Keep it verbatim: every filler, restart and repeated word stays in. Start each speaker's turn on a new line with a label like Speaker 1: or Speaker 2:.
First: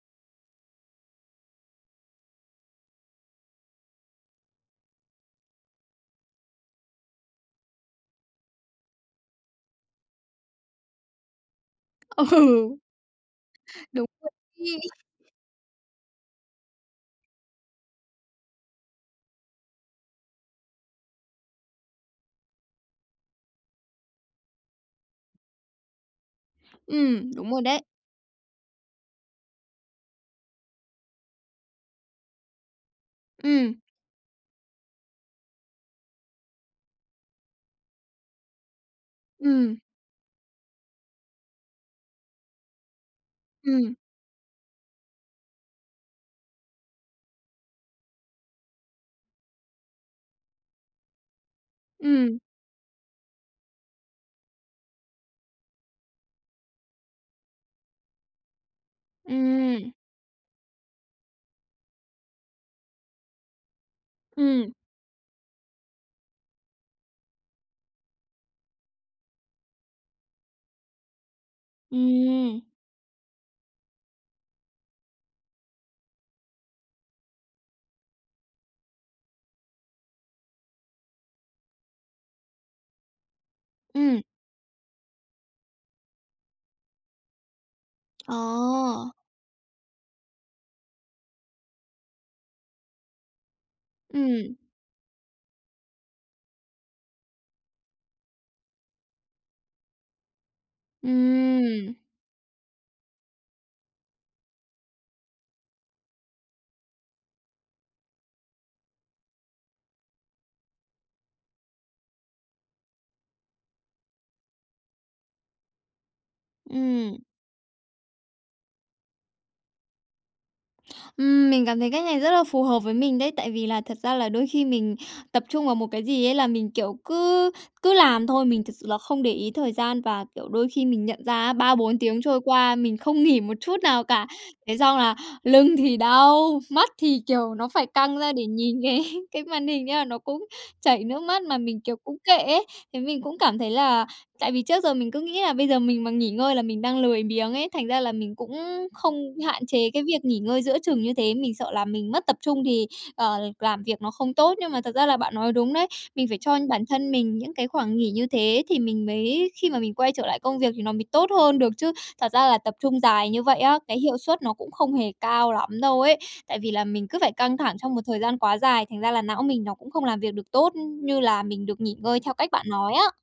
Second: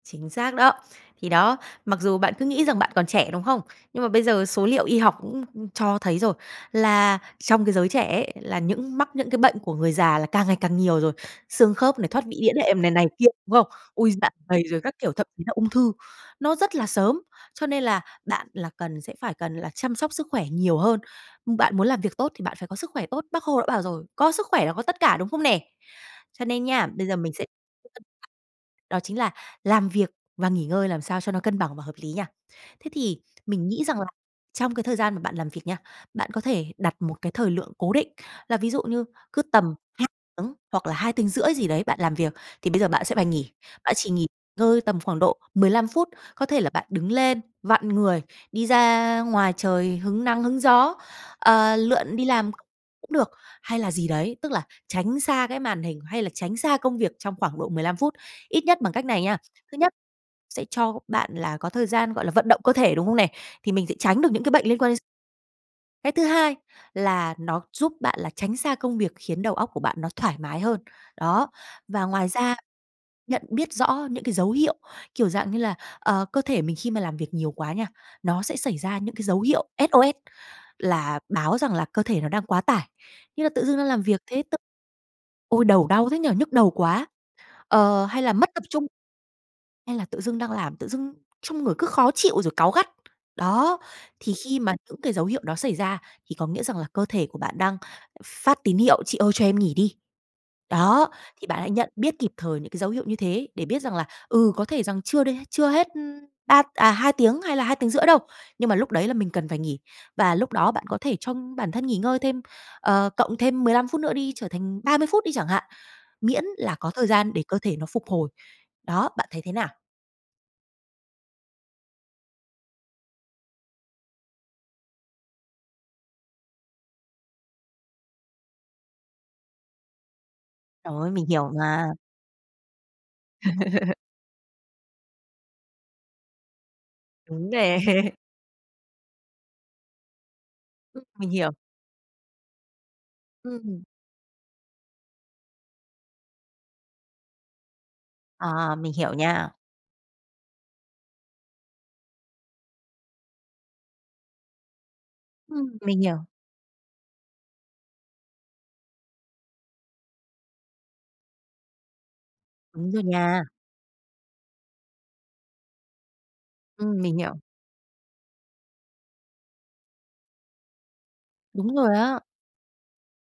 Speaker 1: Chính xác đó! Thì đó, mặc dù bạn cứ nghĩ rằng bạn còn trẻ, đúng không? Nhưng mà bây giờ số liệu y học cũng cho thấy rồi, là trong cái giới trẻ ấy, là những mắc những cái bệnh của người già là càng ngày càng nhiều rồi: xương khớp này, thoát
Speaker 2: Ừ.
Speaker 1: vị đĩa đệm này, này kia, đúng không?
Speaker 2: Đúng
Speaker 1: Ôi! Dạ
Speaker 2: rồi
Speaker 1: dày
Speaker 2: ấy.
Speaker 1: rồi các kiểu, thậm chí là ung thư, nó rất là sớm. Cho nên là bạn là cần sẽ phải cần là chăm sóc sức khỏe nhiều hơn. Bạn muốn làm việc tốt, thì bạn phải có sức khỏe tốt, Bác Hồ đã bảo rồi: "Có sức khỏe là có tất cả", đúng không nè? Cho nên nha, bây giờ
Speaker 2: Ừm,
Speaker 1: mình sẽ
Speaker 2: đúng rồi đấy.
Speaker 1: [unintelligible] đó chính là làm việc và nghỉ ngơi làm sao cho nó cân bằng và hợp lý nha. Thế thì mình
Speaker 2: Ừm.
Speaker 1: nghĩ rằng là trong cái thời gian mà bạn làm việc nha, bạn có thể đặt một cái thời lượng cố định. Là ví dụ như cứ tầm
Speaker 2: Ừm.
Speaker 1: hai tiếng hoặc là hai tiếng rưỡi gì đấy bạn làm việc, thì bây giờ bạn sẽ phải nghỉ.
Speaker 2: Ừm.
Speaker 1: Bạn chỉ nghỉ ngơi tầm khoảng độ mười lăm phút, có thể là bạn đứng lên, vặn người, đi ra ngoài trời hứng nắng, hứng gió, ờ, lượn đi
Speaker 2: Ừm.
Speaker 1: làm cũng được, hay là gì đấy. Tức là tránh xa cái màn hình, hay là tránh xa công việc trong khoảng độ mười lăm phút. Ít nhất bằng cách này nha, thứ
Speaker 2: Ừm.
Speaker 1: nhất, sẽ cho bạn là có thời gian, gọi là, vận động cơ thể, đúng không nè? Thì mình sẽ tránh được những cái bệnh
Speaker 2: Ừm.
Speaker 1: liên quan đến x Cái thứ hai là nó giúp bạn là tránh xa công việc, khiến đầu óc của bạn nó thoải mái hơn. Đó! Và ngoài ra,
Speaker 2: Ừm.
Speaker 1: nhận biết rõ những cái dấu hiệu kiểu dạng như là, ờ, cơ thể mình khi mà làm việc nhiều quá nha, nó sẽ xảy ra những cái dấu hiệu SOS, là báo rằng là cơ thể nó đang quá tải. Như là tự dưng đang làm việc
Speaker 2: Ừm.
Speaker 1: thế t ôi, đầu đau thế nhỉ, nhức đầu quá! Ờ, hay là
Speaker 2: Ờ.
Speaker 1: mất tập trung, hay là tự dưng đang làm, tự dưng trong người cứ khó chịu rồi cáu gắt. Đó! Thì
Speaker 2: Ừm.
Speaker 1: khi mà những cái dấu hiệu đó xảy ra thì có nghĩa rằng là cơ thể của bạn đang phát tín hiệu: "Chị ơi, cho em nghỉ đi!" Đó, thì bạn hãy nhận
Speaker 2: Ừm.
Speaker 1: biết kịp thời những cái dấu hiệu như thế để biết rằng là, ừ, có thể rằng chưa đê chưa hết ba, à, hai tiếng hay là hai tiếng rưỡi đâu, nhưng mà lúc đấy là mình cần phải nghỉ. Và lúc đó bạn có thể cho bản thân nghỉ ngơi thêm, ờ, cộng thêm mười lăm phút nữa đi, trở thành ba mươi phút đi chẳng hạn, miễn là có thời
Speaker 2: Ừm.
Speaker 1: gian để cơ thể nó phục hồi. Đó, bạn thấy thế nào?
Speaker 2: Ừm, mình cảm thấy cách này rất là phù hợp với mình đấy. Tại vì là thật ra là đôi khi mình tập trung vào một cái gì ấy là mình, kiểu, cứ cứ làm thôi. Mình thực sự là không để ý thời gian, và, kiểu, đôi khi
Speaker 1: Trời
Speaker 2: mình
Speaker 1: ơi,
Speaker 2: nhận
Speaker 1: mình hiểu
Speaker 2: ra ba
Speaker 1: mà!
Speaker 2: bốn tiếng trôi qua, mình không nghỉ một chút nào cả. Thế xong là lưng thì đau, mắt thì
Speaker 1: Đúng
Speaker 2: kiểu nó
Speaker 1: nè.
Speaker 2: phải căng ra để nhìn cái cái màn hình, thế là nó cũng
Speaker 1: Ưm.
Speaker 2: chảy nước
Speaker 1: Mình
Speaker 2: mắt
Speaker 1: hiểu.
Speaker 2: mà mình, kiểu, cũng kệ ấy. Thế mình cũng cảm thấy
Speaker 1: Ừm.
Speaker 2: là tại vì trước giờ mình cứ nghĩ là bây giờ mình mà nghỉ ngơi là mình đang lười biếng ấy, thành ra là mình cũng
Speaker 1: Ờ, mình hiểu
Speaker 2: không
Speaker 1: nha.
Speaker 2: hạn chế cái việc nghỉ ngơi giữa chừng như thế. Mình sợ là mình mất tập trung thì, ờ, làm việc nó không tốt. Nhưng mà thật ra là bạn nói đúng
Speaker 1: Ừm,
Speaker 2: đấy,
Speaker 1: mình hiểu.
Speaker 2: mình phải cho bản thân mình những cái khoảng nghỉ như thế thì mình mới khi mà mình quay trở lại công việc thì nó mới tốt hơn được chứ. Thật ra là tập
Speaker 1: Đúng
Speaker 2: trung
Speaker 1: rồi
Speaker 2: dài
Speaker 1: nha.
Speaker 2: như vậy á, cái hiệu suất nó cũng không hề cao lắm đâu ấy. Tại vì là
Speaker 1: Ừm,
Speaker 2: mình
Speaker 1: mình
Speaker 2: cứ phải
Speaker 1: hiểu.
Speaker 2: căng thẳng trong một thời gian quá dài, thành ra là não mình nó cũng không làm việc được tốt như là mình
Speaker 1: Đúng
Speaker 2: được
Speaker 1: rồi
Speaker 2: nghỉ ngơi
Speaker 1: á.
Speaker 2: theo cách bạn nói á.